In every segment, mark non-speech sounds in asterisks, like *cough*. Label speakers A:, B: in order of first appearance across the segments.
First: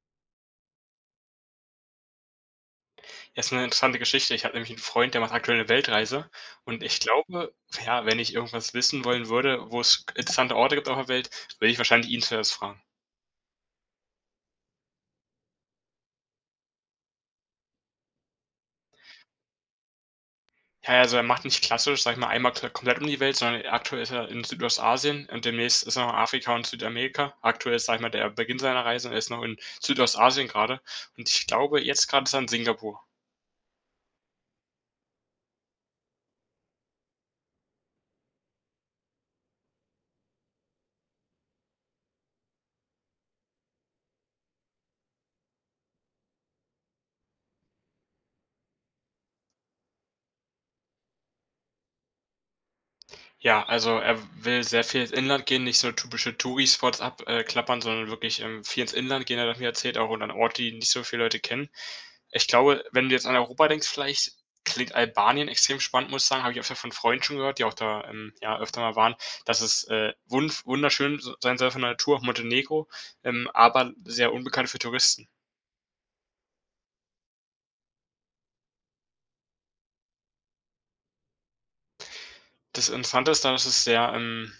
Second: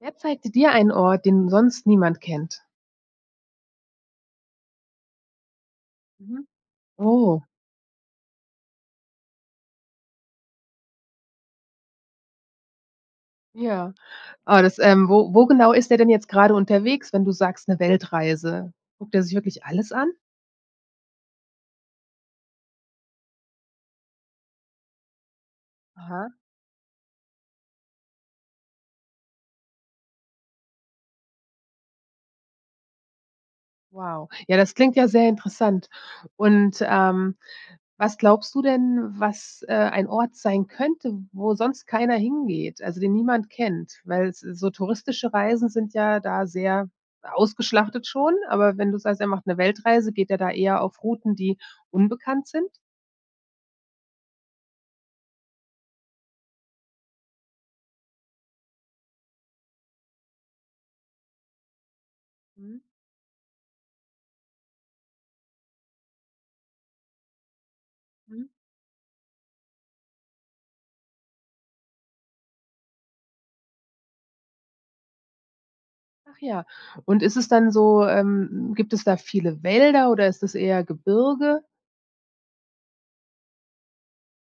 A: Wer zeigte dir einen Ort, den sonst niemand kennt?
B: Ja ist 'ne interessante Geschichte. Ich habe nämlich 'n Freund, der macht aktuell 'ne Weltreise
A: Mhm,
B: und ich
A: oh.
B: glaube, ja, wenn ich irgendwas wissen wollen würde, wo es interessante Orte gibt auf der Welt, würde ich wahrscheinlich ihn zuerst fragen.
A: Ja, oh, das, ähm wo wo genau ist der denn jetzt grade unterwegs, wenn du sagst, 'ne Weltreise? Guckt der sich wirklich alles an?
B: Ja, also er macht nicht klassisch, sage ich mal, einmal ko komplett um die Welt, sondern aktuell ist er in Südostasien und demnächst ist er in
A: Aha.
B: Afrika und Südamerika. Aktuell ist, sage ich mal, der Beginn seiner Reise. Er ist noch in Südostasien grade und ich glaube, jetzt grad ist er in Singapur.
A: Wow. Ja, das klingt ja sehr interessant. Und, ähm, was glaubst du denn, was, äh, ein Ort sein könnte, wo sonst keiner hingeht, also den niemand kennt? Weil so so touristische Reisen sind ja da sehr ausgeschlachtet schon, aber wenn du sagst, er macht 'ne Weltreise, geht er da eher auf Routen, die unbekannt sind?
B: Ja, also er will sehr viel ins Inland gehen, nicht so typische Touri Spots ab, äh, klappern, sondern wirklich, ähm, viel ins Inland gehen. Er hat mir erzählt auch und an Orte, die nicht so viele Leute kennen. Ich glaube,
A: Mhm.
B: wenn du jetzt an Europa denkst vielleicht, klingt Albanien extrem spannend, muss ich sagen, habe ich öfter von Freunden schon gehört, die auch da, ähm,
A: Mhm.
B: ja öfter mal waren, dass es, äh, wundv wunderschön s sein soll von der Natur, auch Montenegro, ähm, aber sehr unbekannt für Touristen.
A: Ach ja. Und ist es dann so, ähm, gibt es da viele Wälder oder ist das eher Gebirge?
B: Das Interessante daran ist, es ist sehr, ähm,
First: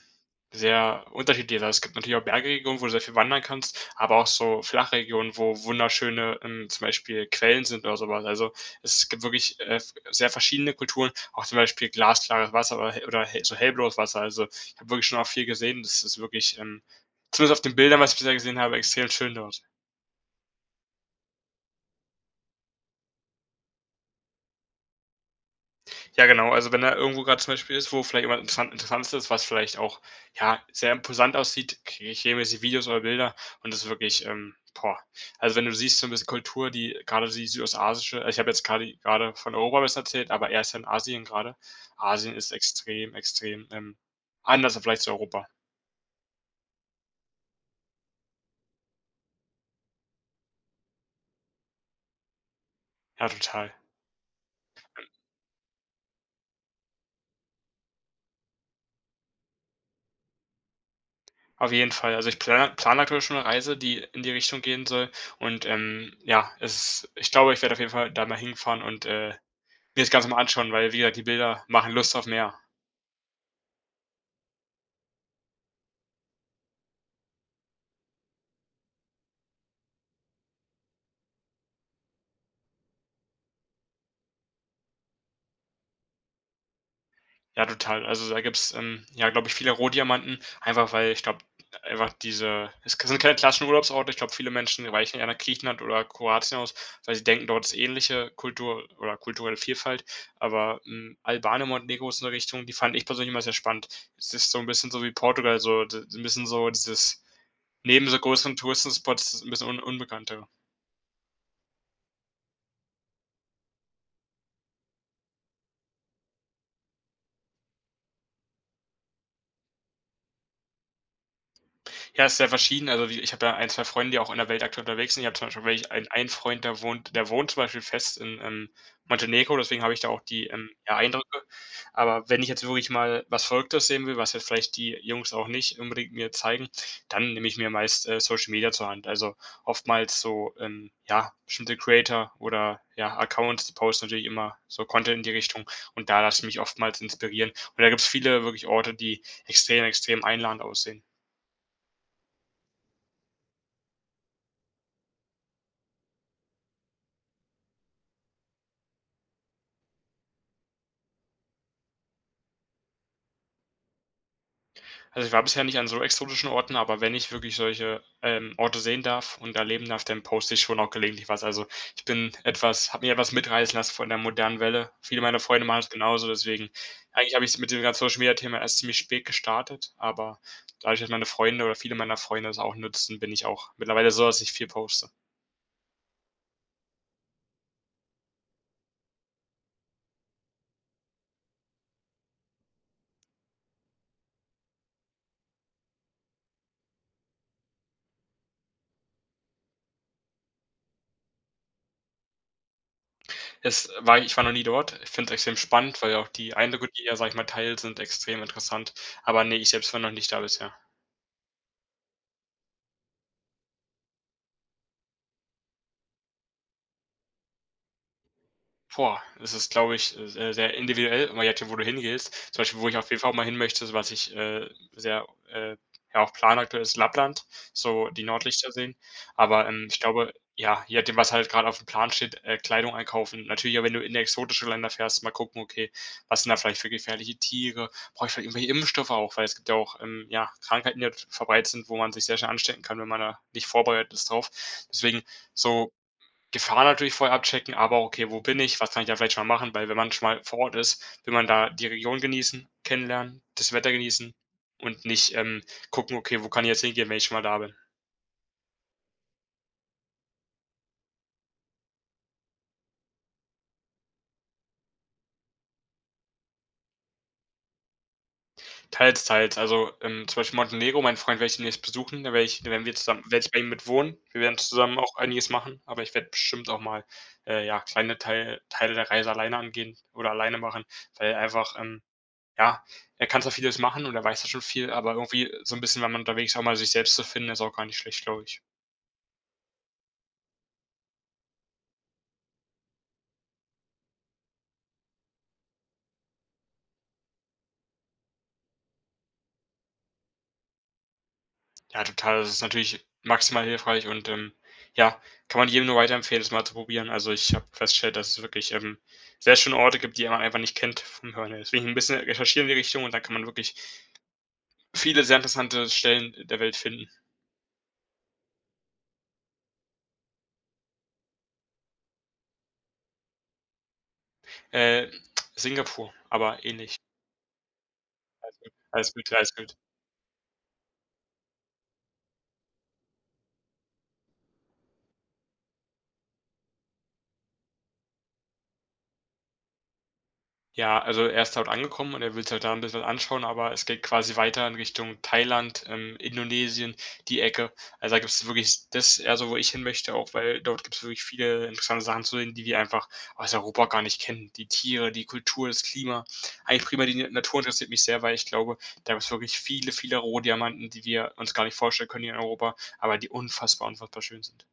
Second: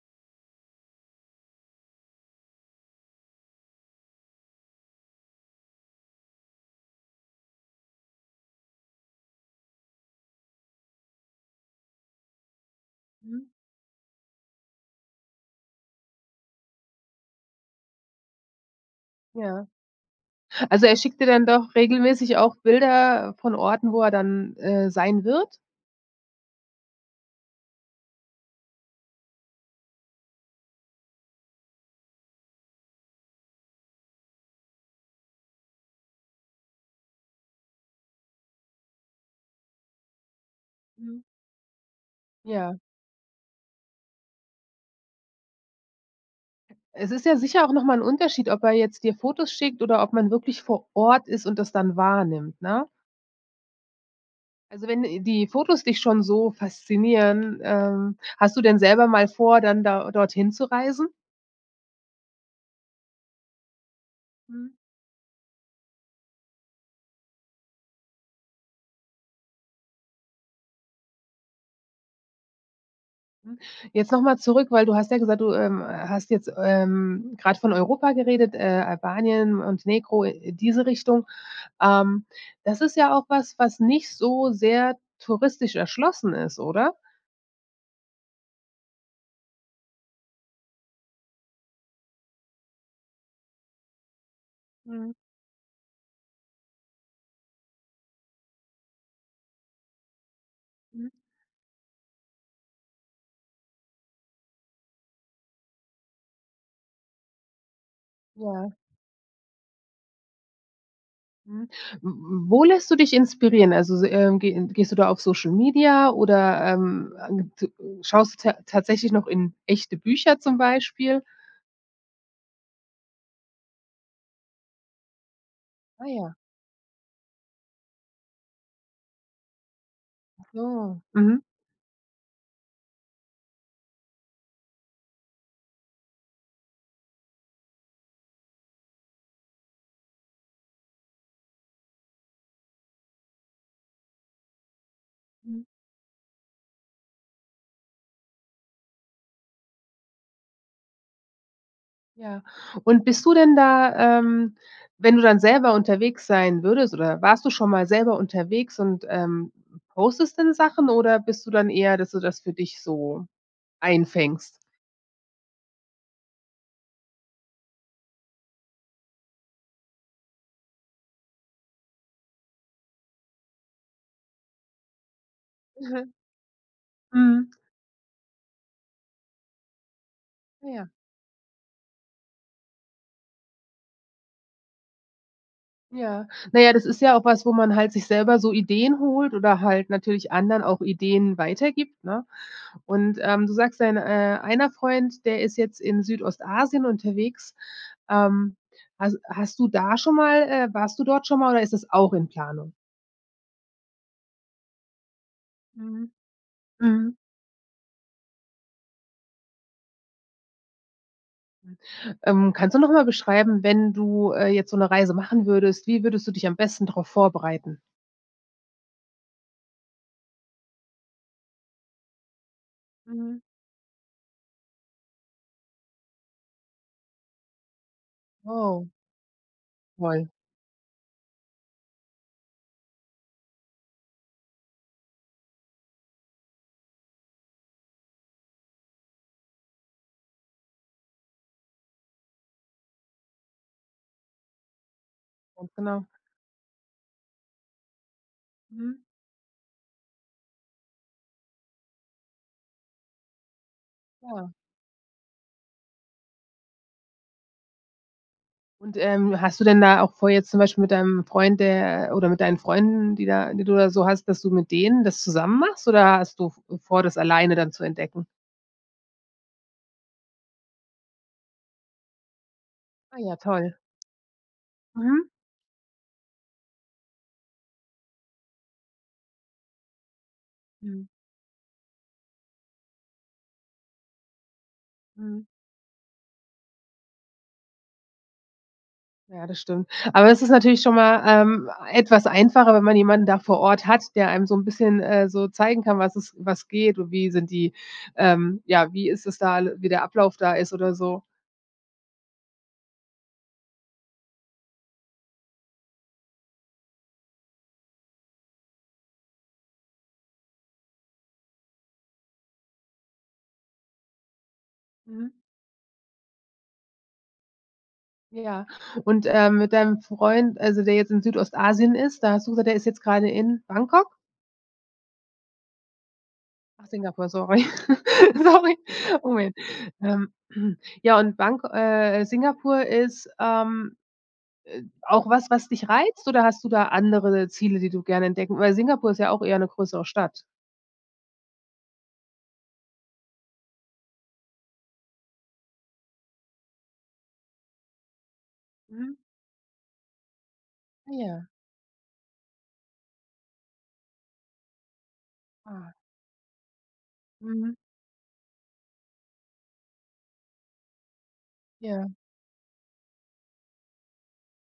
B: sehr unterschiedlich. Also, es gibt natürlich auch Bergregionen, wo du sehr viel wandern kannst, aber auch so Flachregionen, wo wunderschöne, ähm, zum Beispiel Quellen sind oder so was. Also, es gibt wirklich, äh, f sehr verschiedene Kulturen, auch zum Beispiel glasklares Wasser oder he oder hell
A: Mhm.
B: so hellblaues Wasser. Also, ich hab wirklich schon auch viel gesehen. Das ist wirklich, ähm, zumindest auf den Bildern, was ich bisher gesehen habe, extrem schön dort.
A: Ja. Also er schickt dir dann doch regelmäßig auch Bilder von Orten, wo er dann, äh, sein wird?
B: Ja genau, also wenn er irgendwo grad, zum Beispiel, ist, wo vielleicht jemand Interessant Interessantes ist, was vielleicht auch, ja, sehr imposant aussieht, kriege ich regelmäßig Videos oder Bilder und das ist wirklich, ähm, boah. Also wenn du siehst, so 'n bisschen Kultur, die grade dieses südostasiatische ich hab jetzt grade grade von Europa was erzählt, aber er ist ja in
A: Mhm.
B: Asien grade. Asien ist
A: Ja.
B: extrem extrem, ähm, anders im Vergleich zu Europa.
A: Es ist ja sicher auch noch mal 'n Unterschied, ob er jetzt dir Fotos schickt oder ob man wirklich vor Ort ist und das dann wahrnimmt, ne?
B: Ja, total.
A: Also, wenn die Fotos dich schon so faszinieren, ähm, hast du denn selber mal vor, dann da dorthin zu reisen?
B: Auf jeden Fall, also ich pla plan aktuell schon 'ne Reise, die in die Richtung
A: Mhm.
B: gehen soll und, ähm, ja, es ich glaube, ich werde auf jeden Fall da mal hinfahren und, äh, mir das Ganze mal anschauen, weil, wie gesagt, die Bilder machen Lust auf mehr.
A: Mhm. Jetzt noch mal zurück, weil du hast ja gesagt, du, ähm, hast jetzt, ähm, grad von Europa geredet, äh, Albanien, Montenegro, äh, diese Richtung. Ähm, das ist ja auch was, was nicht so sehr touristisch erschlossen ist, oder?
B: Ja, total. Also, da gibt's, ähm, ja, glaub ich, viele Rohdiamanten, einfach weil ich glaub, einfach diese es k sind keine klassischen Urlaubsorte. Ich glaub, viele Menschen
A: Mhm.
B: weichen eher nach Griechenland oder Kroatien aus, weil sie denken, dort ist ähnliche Kultur oder kulturelle Vielfalt. Aber,
A: Mhm.
B: hm, Albanien und Montenegro ist 'ne Richtung, die fand ich persönlich immer sehr spannend. Es ist so 'n bisschen so wie Portugal, so, d das ist 'n bisschen so dieses neben so größeren
A: Ja.
B: Touristenspots ist 'n bisschen un unbekannter.
A: Mhm, w w wo lässt du dich inspirieren? Also, s ähm, ge ge gehst du da auf Social-Media oder, ähm, äh, g t schaust du tat tatsächlich noch in echte Bücher, zum Beispiel?
B: Ja, ist sehr verschieden. Also wie ich hab ja 1, 2 Freunde, die auch in der Welt aktuell unterwegs sind. Ich hab, zum Beispiel, welche
A: Ah,
B: ein einen
A: ja.
B: Freund, der wohnt der wohnt, zum Beispiel, fest in, ähm, Montenegro, deswegen hab ich da auch die, ähm, ja,
A: Achso,
B: Eindrücke.
A: mhm.
B: Aber wenn ich jetzt wirklich mal was Verrücktes sehen will, was jetzt vielleicht die Jungs auch nicht unbedingt mir zeigen, dann nehme ich mir meist, äh, Social-Media zur Hand. Also oftmals so, ähm, ja, bestimmte Creator oder ja Accounts posten natürlich immer so Content in die
A: Mhm.
B: Richtung und da lasse ich mich oftmals inspirieren. Und da gibt's viele wirklich Orte, die extrem, extrem einladend aussehen.
A: Ja, und bist du denn da, ähm, wenn du dann selber unterwegs sein würdest oder warst du schon mal selber unterwegs und, ähm, postest denn Sachen oder bist du dann eher, dass du das für dich so einfängst?
B: Also, ich war bisher nicht an so exotischen Orten, aber wenn ich wirklich solche, ähm, Orte sehen darf und erleben darf, dann poste ich schon auch gelegentlich was. Also ich bin etwas habe mir etwas mitreißen lassen von der modernen Welle. Viele meiner Freunde machen das
A: Mhm.
B: genauso, deswegen eigentlich habe
A: Mhm.
B: ich's mit diesem ganzen Social-Media-Thema erst ziemlich spät gestartet, aber
A: Ja.
B: dadurch, dass meine Freunde oder viele meiner Freunde das auch nutzen, bin ich auch mittlerweile so, dass ich viel poste.
A: Ja. Na ja, das ist ja auch was, wo man, halt, sich selber so Ideen holt oder, halt, natürlich anderen auch Ideen weitergibt, ne? Und, ähm, du sagst dein, äh, einer Freund, der ist jetzt in Südostasien unterwegs. Ähm, has hast du da schon mal, äh, warst du dort schon mal oder ist das auch in Planung?
B: Es war ich war noch nie dort. Ich find's extrem spannend, weil
A: Mhm.
B: ja auch die Eindrücke, die er,
A: Mhm.
B: sage ich mal, teilt, sind extrem interessant. Aber, ne, ich selbst war noch nicht da bisher.
A: Mhm. Ähm, kannst du noch mal beschreiben, wenn du, äh, jetzt so 'ne Reise machen würdest, wie würdest du dich am besten drauf vorbereiten?
B: Boah, das ist, glaub ich, äh, se sehr individuell immer jetzt schon, wo du hingehst. Zum Beispiel, wo ich auf jeden Fall
A: Mhm.
B: mal hin möchte, so was ich, äh, sehr, äh ja auch planaktuell ist Lappland, so die Nordlichter
A: Wow.
B: sehen. Aber, ähm, ich
A: Woll.
B: glaube ja, je nachdem, was halt grad auf dem Plan steht, äh, Kleidung einkaufen. Natürlich auch, wenn du in exotische Länder fährst, mal gucken: „Okay, was sind da vielleicht für gefährliche Tiere? Brauch ich vielleicht irgendwelche Impfstoffe auch?“ Weil es gibt ja auch, ähm, ja Krankheiten, die halt verbreitet sind, wo man sich sehr schnell anstecken kann, wenn man da nicht vorbereitet ist drauf. Deswegen
A: Ganz
B: so,
A: genau.
B: Gefahr natürlich vorher abchecken. Aber okay: „Wo bin ich? Was kann
A: Mhm.
B: ich da vielleicht schon mal machen?“ Weil wenn man schon mal vor Ort ist, will man da die Region genießen, kennenlernen, das Wetter genießen
A: Ja.
B: und nicht, ähm, gucken: „Okay, wo kann ich jetzt hingehen, wenn ich schon mal da bin.“
A: Und, ähm, hast du denn da auch vor jetzt zum Beispiel mit deinem Freund, äh, oder mit deinen Freunden, die da die du da so hast, dass du mit denen das zusammen machst oder hast du v vor, das alleine dann zu entdecken?
B: Teils, teils. Also, ähm, zum Beispiel Montenegro. Meinen Freund werde ich demnächst besuchen, da werde ich da werden wir
A: Ah
B: zusammen da
A: ja
B: werde ich bei ihm
A: toll.
B: mit wohnen. Wir werden zusammen auch
A: Mhm.
B: einiges machen, aber ich werde bestimmt auch mal, äh, ja kleine Teil Teile der Reise alleine angehen oder alleine machen,
A: Mhm.
B: weil einfach, ähm ja er kann zwar vieles machen und er weiß ja schon viel, aber
A: Mhm.
B: irgendwie so 'n bisschen, wenn man unterwegs ist auch mal sich selbst zu finden, ist auch gar nicht schlecht, glaub ich.
A: Ja, das stimmt. Aber es ist natürlich schon mal, ähm, etwas einfacher, wenn man jemanden da vor Ort hat, der einem so 'n bisschen, äh, so zeigen kann, was es was geht und wie sind die, ähm ja, wie ist es da wie der Ablauf da ist oder so.
B: Ja, total. Das ist natürlich maximal hilfreich und, ähm, ja, kann man jedem nur weiterempfehlen, das mal zu probieren. Also, ich habe festgestellt, dass es wirklich, ähm, sehr schöne Orte gibt, die man einfach nicht kennt vom Hören her. Deswegen 'n bisschen recherchieren in die Richtung und da kann man wirklich viele,
A: Mhm.
B: sehr interessante Stellen der Welt finden.
A: Ja und, ähm, mit deinem Freund also, der jetzt in Südostasien ist, da hast du gesagt, der ist jetzt grade in Bangkok?
B: Äh, *clicks tongue* Singapur, aber
A: Ach
B: ähnlich.
A: Singapur, sorry.
B: Alles
A: *chuckles*
B: gut.
A: Sorry.
B: Alles gut.
A: Oh,
B: Ja,
A: Mann.
B: alles gut.
A: Ähm. *clears throat* Äh, ja, und Bangko äh, Singapur ist, ähm, äh, auch was, was dich reizt? Oder hast du da andere Ziele, die du gerne entdecken Weil Singapur ist ja auch eher 'ne größere Stadt.
B: Ja, also, er ist dort angekommen, und er will's halt da 'n bissl anschauen, aber es geht quasi weiter in Richtung Thailand, ähm, Indonesien, die Ecke. Also, da gibt's wirklich
A: Mhm.
B: das ist eher so, wo ich hinmöchte auch, weil dort gibt's
A: Ah
B: wirklich
A: ja.
B: viele interessante Sachen zu sehen, die wir einfach aus Europa gar nicht kennen. Die Tiere, die Kultur, das
A: Ah.
B: Klima. Eigentlich primär die Natur
A: Mhm.
B: interessiert mich sehr, weil ich glaube, da gibt's wirklich viele, viele Rohdiamanten, die wir uns gar nicht vorstellen
A: Ja.
B: können hier in Europa, aber die unfassbar unfassbar schön sind.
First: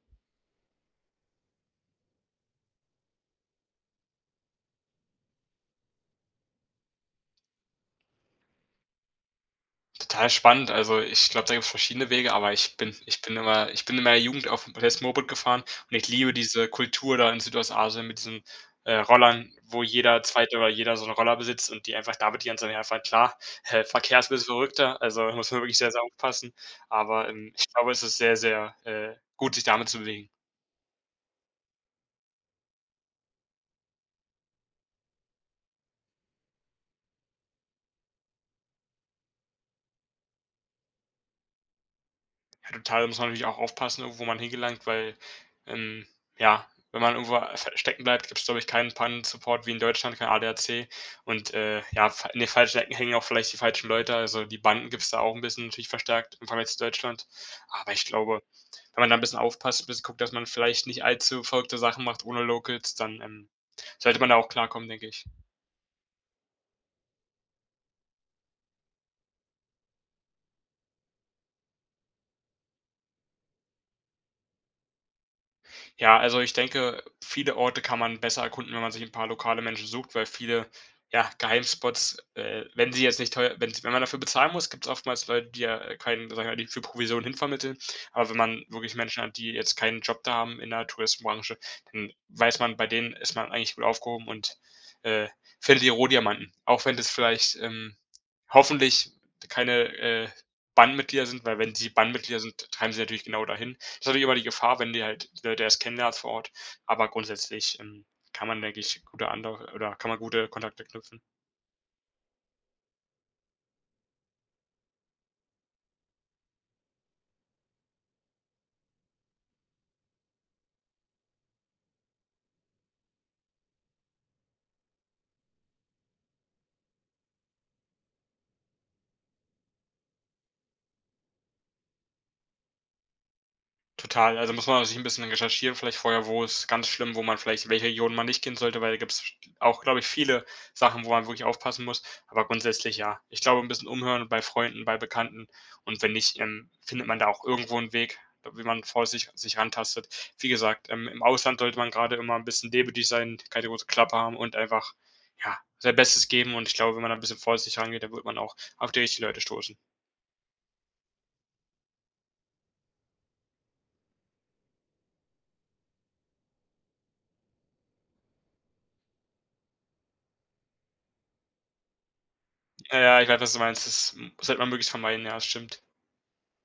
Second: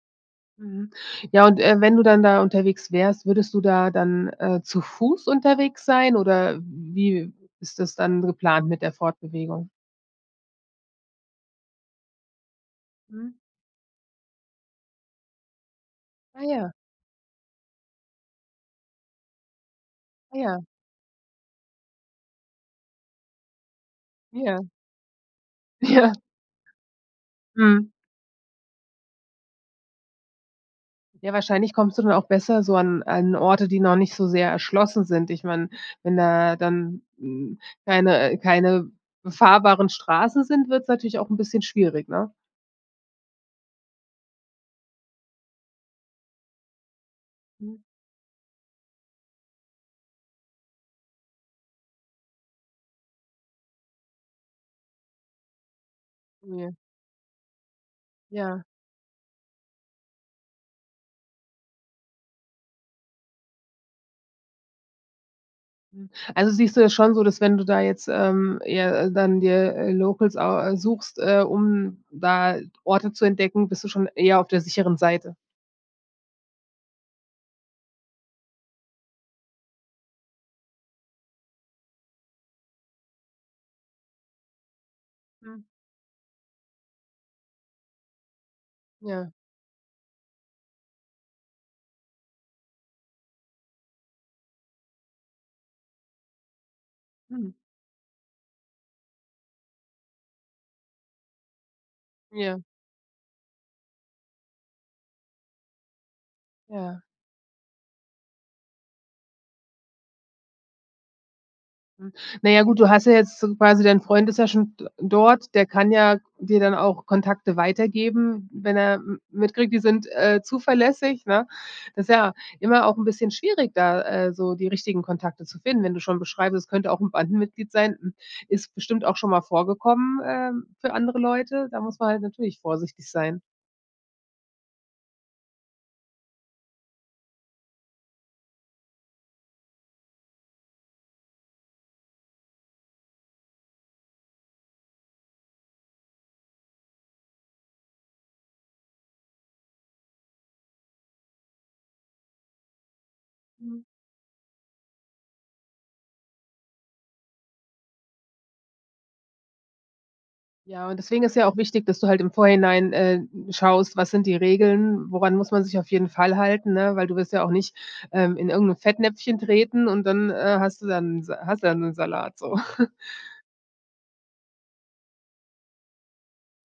A: Mhm, ja, und, äh, wenn du dann da unterwegs wärst, würdest du da dann, äh, zu Fuß unterwegs sein oder w wie ist das dann geplant mit der Fortbewegung?
B: Total spannend, also ich glaube, da gibt's verschiedene Wege, aber ich bin ich
A: Mhm.
B: bin immer ich bin in meiner Jugend auf *unintelligible* Moped gefahren und ich liebe
A: Ah
B: diese
A: ja.
B: Kultur da in Südostasien mit diesen, äh, Rollern, wo jeder
A: Ah
B: 2.
A: ja.
B: oder jeder so 'n Roller besitzt und die einfach damit die ganze Zeit hin und her fahren, klar, hä Verkehrs ist bissel
A: Ja.
B: verrückter, also muss man wirklich sehr sehr
A: Ja.
B: aufpassen, aber, ähm, ich glaube,
A: Mhm.
B: es ist sehr sehr, äh, gut, sich damit zu bewegen.
A: Ja, wahrscheinlich kommst du dann auch besser so an an Orte, die noch nicht so sehr erschlossen sind. Ich meine, wenn da dann, hm, keine keine befahrbaren Straßen sind, wird's natürlich auch 'n bisschen schwierig, ne?
B: Ja, total, da muss man natürlich auch aufpassen, wo man hingelangt, weil, ähm, ja, wenn man irgendwo s
A: Mhm.
B: stecken bleibt, gibt's glaube ich keinen Pannensupport wie in Deutschland, kein ADAC und, äh, ja, fa in den falschen Ecken hängen auch vielleicht die falschen Leute. Also die Banden gibt's da auch 'n bisschen, natürlich verstärkt im Vergleich
A: Ne.
B: zu Deutschland. Aber ich glaube,
A: Ja.
B: wenn man da 'n bisschen aufpasst 'n bisschen guckt, dass man vielleicht nicht allzu verrückte Sachen macht ohne Locals, dann, ähm, sollte man da auch klarkommen, denke ich.
A: Hm, also, siehst du ja schon so, dass wenn du da jetzt, ähm, eher dann dir, äh, Locals au äh, suchst, äh, um da Orte zu entdecken, bist du schon eher auf der sicheren Seite?
B: Ja, also ich denke, viele Orte kann man besser erkunden, wenn man sich 'n paar lokale Menschen sucht, weil viele, ja, Geheimspots, äh, wenn sie jetzt nicht teue wenn's wenn man dafür bezahlen muss, gibt's oftmals Leute, die,
A: Mhm.
B: ja, keinen, sag ich mal die für Provision hin vermitteln, aber wenn man wirklich Menschen
A: Ja.
B: hat, die jetzt keinen Job da haben in der Touristenbranche, dann weiß man, bei denen ist man eigentlich gut aufgehoben und, äh, findet die Rohdiamanten. Auch wenn das
A: Mhm.
B: vielleicht, ähm, hoffentlich keine, äh, Bandenmitglieder sind weil wenn sie Bandmitglieder
A: Ja.
B: sind, treiben sie natürlich genau dahin. Ist natürlich immer die Gefahr, wenn du halt die Leute erst kennenlernst vor Ort.
A: Ja.
B: Aber grundsätzlich, ähm, kann man, denke ich, gut da ander oder kann man gute Kontakte knüpfen.
A: Hm, na ja, gut, du hast ja jetzt so quasi dein Freund ist ja schon d dort, der kann ja dir dann auch Kontakte weitergeben, wenn er m mitkriegt, die sind, äh, zuverlässig, ne? Das ja immer auch 'n bisschen schwierig, da, äh, so die richtigen Kontakte zu finden. Wenn du schon beschreibst, es könnte auch 'n Bandenmitglied sein. Hm, ist bestimmt auch schon mal vorgekommen, ähm, für andere Leute. Da muss man halt natürlich vorsichtig sein.
B: Total, also muss man sich 'n bisschen recherchieren, vielleicht vorher wo ist ganz schlimm, wo man vielleicht welche Regionen man nicht kennen sollte, weil da gibt's sch auch, glaub ich, viele Sachen, wo man wirklich aufpassen muss, aber grundsätzlich ja. Ich glaube 'n bisschen umhören bei Freunden, bei Bekannten und wenn nicht, ähm, findet man da auch irgendwo 'n Weg, wie man vorsichtig sich rantastet. Wie gesagt, ähm, im Ausland sollte man grade immer 'n bisschen demütig sein, keine
A: Mhm.
B: große Klappe haben und einfach, ja, sein Bestes geben. Und ich glaube, wenn man da 'n bisschen vorsichtig rangeht, dann wird man auch auf die richtigen Leute stoßen.
A: Ja, und deswegen ist ja auch wichtig, dass du halt im Vorhinein, äh, schaust, was sind die Regeln? Woran muss man sich auf jeden Fall halten, ne? Weil du willst ja auch nicht, ähm, in irgend 'n Fettnäpfchen treten und dann, äh, hast du dann Sa hast du dann den Salat so. *chuckles*
B: Ja, ja, ich weiß, was du meinst. Das, ähm, sollte man möglichst vermeiden. Ja, das stimmt.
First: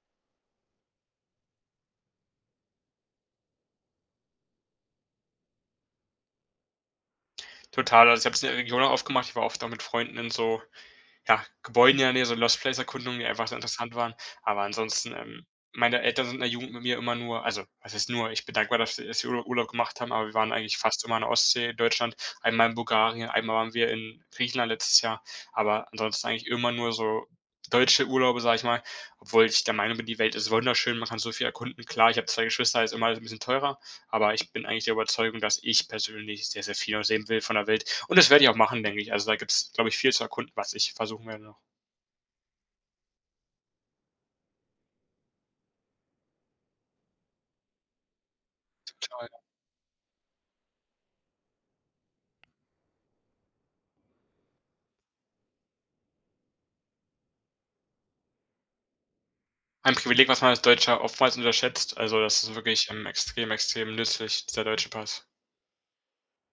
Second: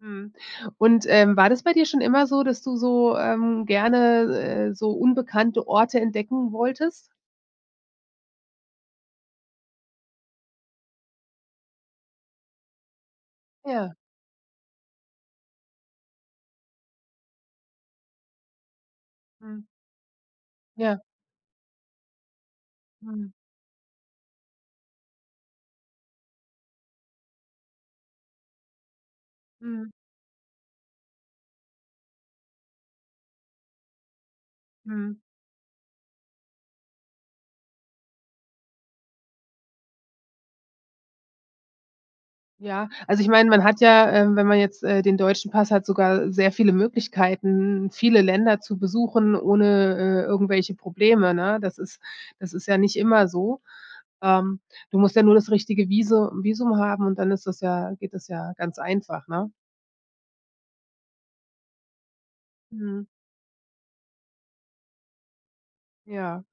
A: Mhm, und, ähm, war das bei dir schon immer so, dass du so, ähm, gerne, äh, so unbekannte Orte entdecken wolltest?
B: Total, also ich hab's in der Region oft gemacht, ich war oft auch mit Freunden in so, ja, Gebäuden ja, ne, so Lost Place Erkundungen, die einfach so interessant
A: Ja.
B: waren. Aber ansonsten, ähm, meine Eltern sind in der Jugend mit mir immer nur also was heißt nur, ich bin dankbar, dass, äh, dass wir Urlaub
A: Mhm.
B: Urlaub gemacht haben, aber wir waren eigentlich
A: Ja.
B: fast immer an der Ostsee in Deutschland. Einmal in Bulgarien,
A: Mhm.
B: einmal waren wir in Griechenland letztes Jahr, aber ansonsten eigentlich immer nur so deutsche Urlaube, sag ich mal, obwohl ich der
A: Mhm.
B: Meinung bin, die Welt ist wunderschön, man kann so viel erkunden. Klar, ich hab 2 Geschwister, ist immer alles 'n bisschen teurer, aber ich bin eigentlich der
A: Mhm.
B: Überzeugung, dass ich persönlich sehr, sehr viel noch sehen will von der Welt. Und das werde ich auch machen, denk ich. Also da gibt's, glaub ich, viel zu erkunden, was ich versuchen werde noch.
A: Ja, also ich meine, man hat ja, ähm, wenn man jetzt, äh, den deutschen Pass hat, sogar sehr viele Möglichkeiten, viele Länder zu
B: Zu teuer.
A: besuchen, ohne, äh, irgendwelche Probleme, ne? Das ist das ist ja nicht immer so. Ähm, du musst ja nur das richtige Visu Visum haben und dann ist das ja geht das ja ganz einfach, ne?
B: Ein Privileg, was man als Deutscher oftmals unterschätzt. Also das ist wirklich, ähm,
A: Mhm.
B: extrem, extrem nützlich der deutsche Pass.
A: Ja.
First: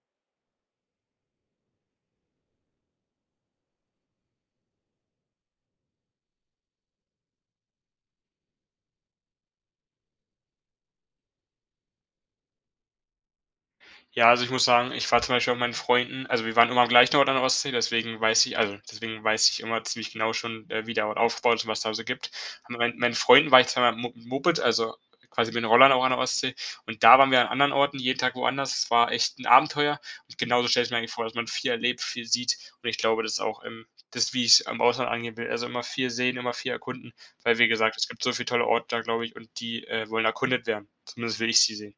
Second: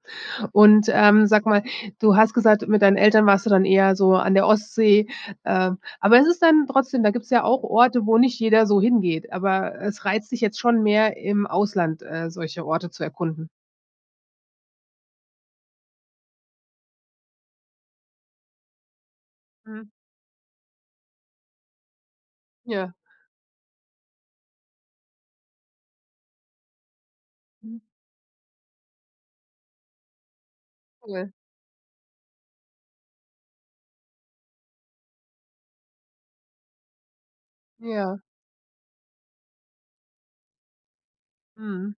A: Und, ähm, sag mal, du hast gesagt, mit deinen Eltern warst du dann eher so an der Ostsee, äh, aber ist es dann trotzdem da gibt's ja auch Orte, wo nicht jeder so hingeht, aber es reizt dich jetzt schon mehr im Ausland, äh, solche Orte zu erkunden.
B: Ja, also ich muss sagen, ich war zum Beispiel auch mit meinen Freunden, also wir waren immer am gleichen Ort an der Ostsee, deswegen weiß ich also deswegen weiß ich immer
A: Mhm.
B: ziemlich genau schon, äh, wie der Ort aufbaut, was da so gibt.
A: Ja.
B: Mein meinen Freunden war ich zweimal Mo Moped, also quasi bin in Holland auch an der Ostsee und da waren wir an anderen
A: Hm.
B: Orten jeden Tag woanders, es war echt 'n Abenteuer und genauso stelle ich mir eigentlich vor,
A: Cool.
B: dass man viel erlebt, viel sieht und ich glaube, das ist auch im das, wie ich's im Ausland angehen will, also immer viel sehen, immer viel erkunden, weil wie gesagt, es
A: Ja.
B: gibt so viel tolle Orte da, glaube ich, und die, äh, wollen erkundet werden, zumindest will ich sie sehen.
A: Mhm.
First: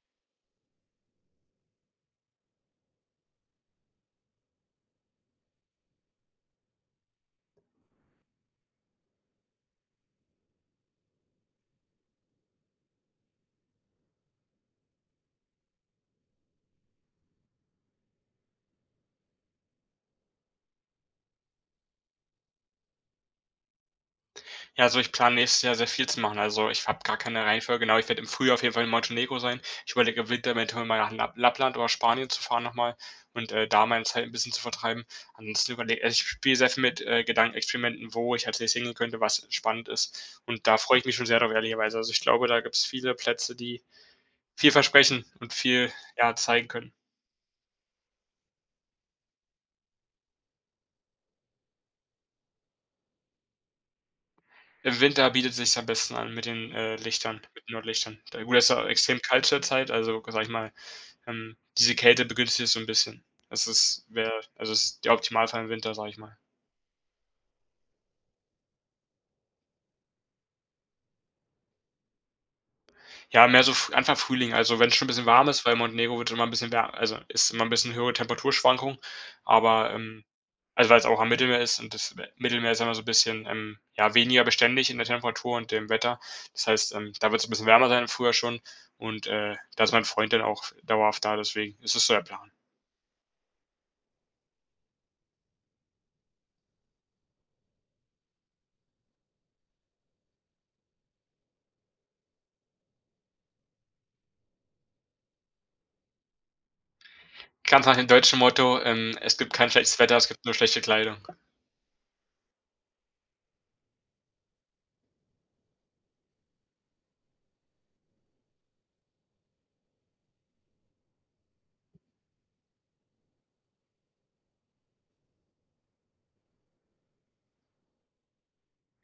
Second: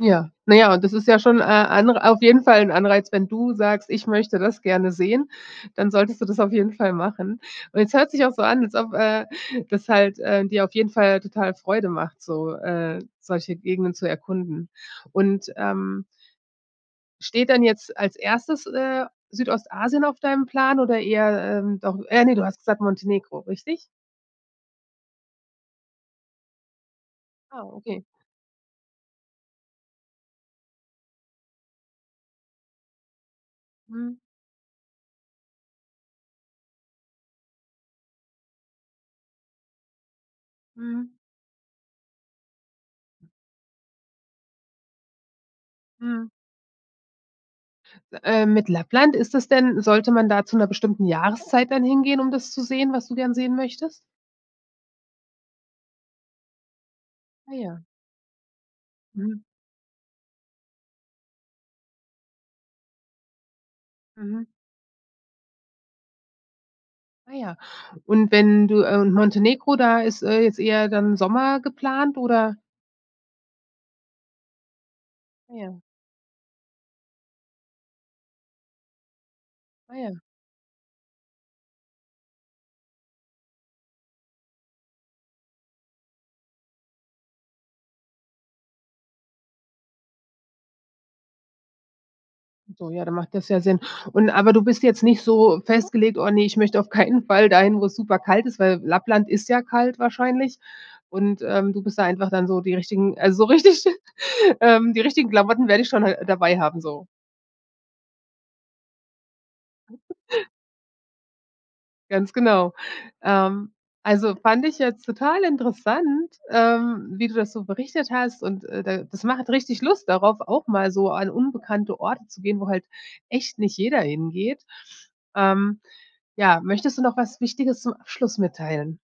A: Ja, na ja und das ist ja schon, äh, auf jeden Fall 'n Anreiz, andere wenn du sagst, ich möchte das gerne sehen, dann solltest du das auf jeden Fall machen. Und es hört sich auch so an, als ob, äh, das halt, äh, dir auf jeden Fall total Freude macht, so, äh, solche Gegenden zu erkunden. Und, ähm steht dann jetzt als Erstes, äh, Südostasien auf deinem Plan oder eher, ähm, doch äh, ne, du hast gesagt, Montenegro, richtig?
B: Ja, also ich plane nächstes Jahr sehr viel zu machen. Also ich habe gar keine
A: Ah,
B: Reihenfolge, genau.
A: okay.
B: Ich werde im Frühjahr auf jeden Fall in Montenegro sein. Ich überlege eventuell, im Winter mal nach Lapp Lappland oder Spanien zu fahren noch mal und, äh, da meine
A: Mhm.
B: Zeit 'n bisschen zu vertreiben und zu überle also ich spiel sehr viel mit, äh, Gedankenexperimenten, wo ich als nächstes hingehen könnte, was spannend ist und da freue ich mich
A: Mhm.
B: schon sehr darüber ehrlicherweise. Also ich glaube, da gibt's viele Plätze, die viel versprechen und viel,
A: Mhm.
B: ja, zeigen können.
A: Ähm, mit Lappland, ist das denn sollte man da zu 'ner bestimmten Jahreszeit dann hingehen, um das zu sehen, was du gern sehen möchtest?
B: Im Winter bietet sich's am besten an mit den, äh, Lichtern,
A: Ah
B: mit den
A: ja.
B: Nordlichtern. Ja, gut, da ist auch extrem
A: Mhm.
B: kalt zurzeit, also sage ich mal, ähm, diese Kälte begünstigt das so 'n bisschen. Das ist wäre,
A: Mhm.
B: also ist der Optimalfall im Winter, sage ich mal.
A: Ah ja. Und wenn du, äh, Montenegro, da ist, äh, jetzt eher dann Sommer geplant, oder?
B: Ja, mehr so, F Anfang Frühling, also wenn's schon 'n bisschen warm
A: Ah
B: ist, weil
A: ja.
B: Montenegro wird immer 'n bisschen wär also ist immer 'n bisschen höhere Temperaturschwankung, aber,
A: Ah ja.
B: ähm, also weil's auch am Mittelmeer ist und das, äh, Mittelmeer ist immer so bisschen, ähm, ja weniger beständig in der Temperatur und dem Wetter. Das heißt, ähm, da wird's 'n bisschen wärmer sein im Frühjahr schon und, äh, da ist mein Freund dann auch dauerhaft da, deswegen ist es so der Plan.
A: So, ja, dann macht das ja Sinn. Und aber du bist jetzt nicht so festgelegt: „Oh ne, ich möchte auf keinen Fall dahin, wo es super kalt ist.“ Weil Lappland ist ja kalt wahrscheinlich und, ähm, du bist da einfach dann so die richtigen also, so richtig ähm, die richtigen Klamotten werde ich schon hal dabei haben, so.
B: Ganz nach dem deutschen Motto: „Ähm, es gibt kein schlechtes Wetter, es gibt
A: *giggles*
B: nur schlechte Kleidung.“
A: Ganz genau. Ähm, also fand ich jetzt total interessant, ähm, wie du das so berichtet hast und äh da das macht richtig Lust darauf, auch mal so an unbekannte Orte zu gehen, wo halt echt nicht jeder hingeht. Ähm, ja, möchtest du noch was Wichtiges zum Abschluss mitteilen?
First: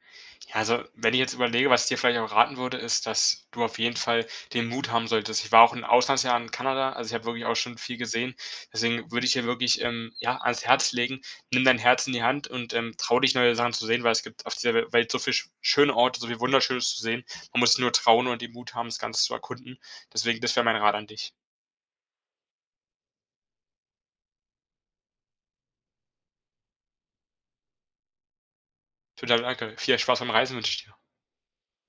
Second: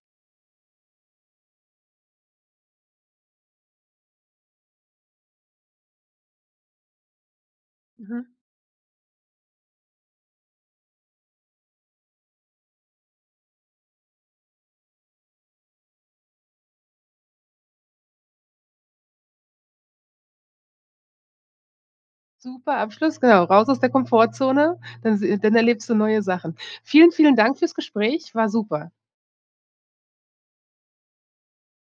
B: Ja, also wenn ich jetzt überlege, was ich dir vielleicht auch raten würde, ist, dass du auf jeden Fall den Mut haben solltest. Ich war auch 'n Auslandsjahr in Kanada, also ich habe wirklich auch schon viel
A: Mhm.
B: gesehen. Deswegen würde ich dir wirklich, ähm, ja, ans Herz legen, nimm dein Herz in die Hand und, ähm, trau dich neue Sachen zu sehen, weil es gibt auf dieser We Welt so viel sch schöne Orte, so viel Wunderschönes zu sehen. Man muss nur trauen und den Mut haben, das Ganze zu erkunden. Deswegen, das wäre mein Rat an dich.
A: Super, Abschluss, genau, raus aus der Komfortzone, dann seh dann erlebst du neue Sachen. Vielen, vielen Dank fürs Gespräch, war super.
B: Total, danke. Viel Spaß beim Reisen wünsche ich dir.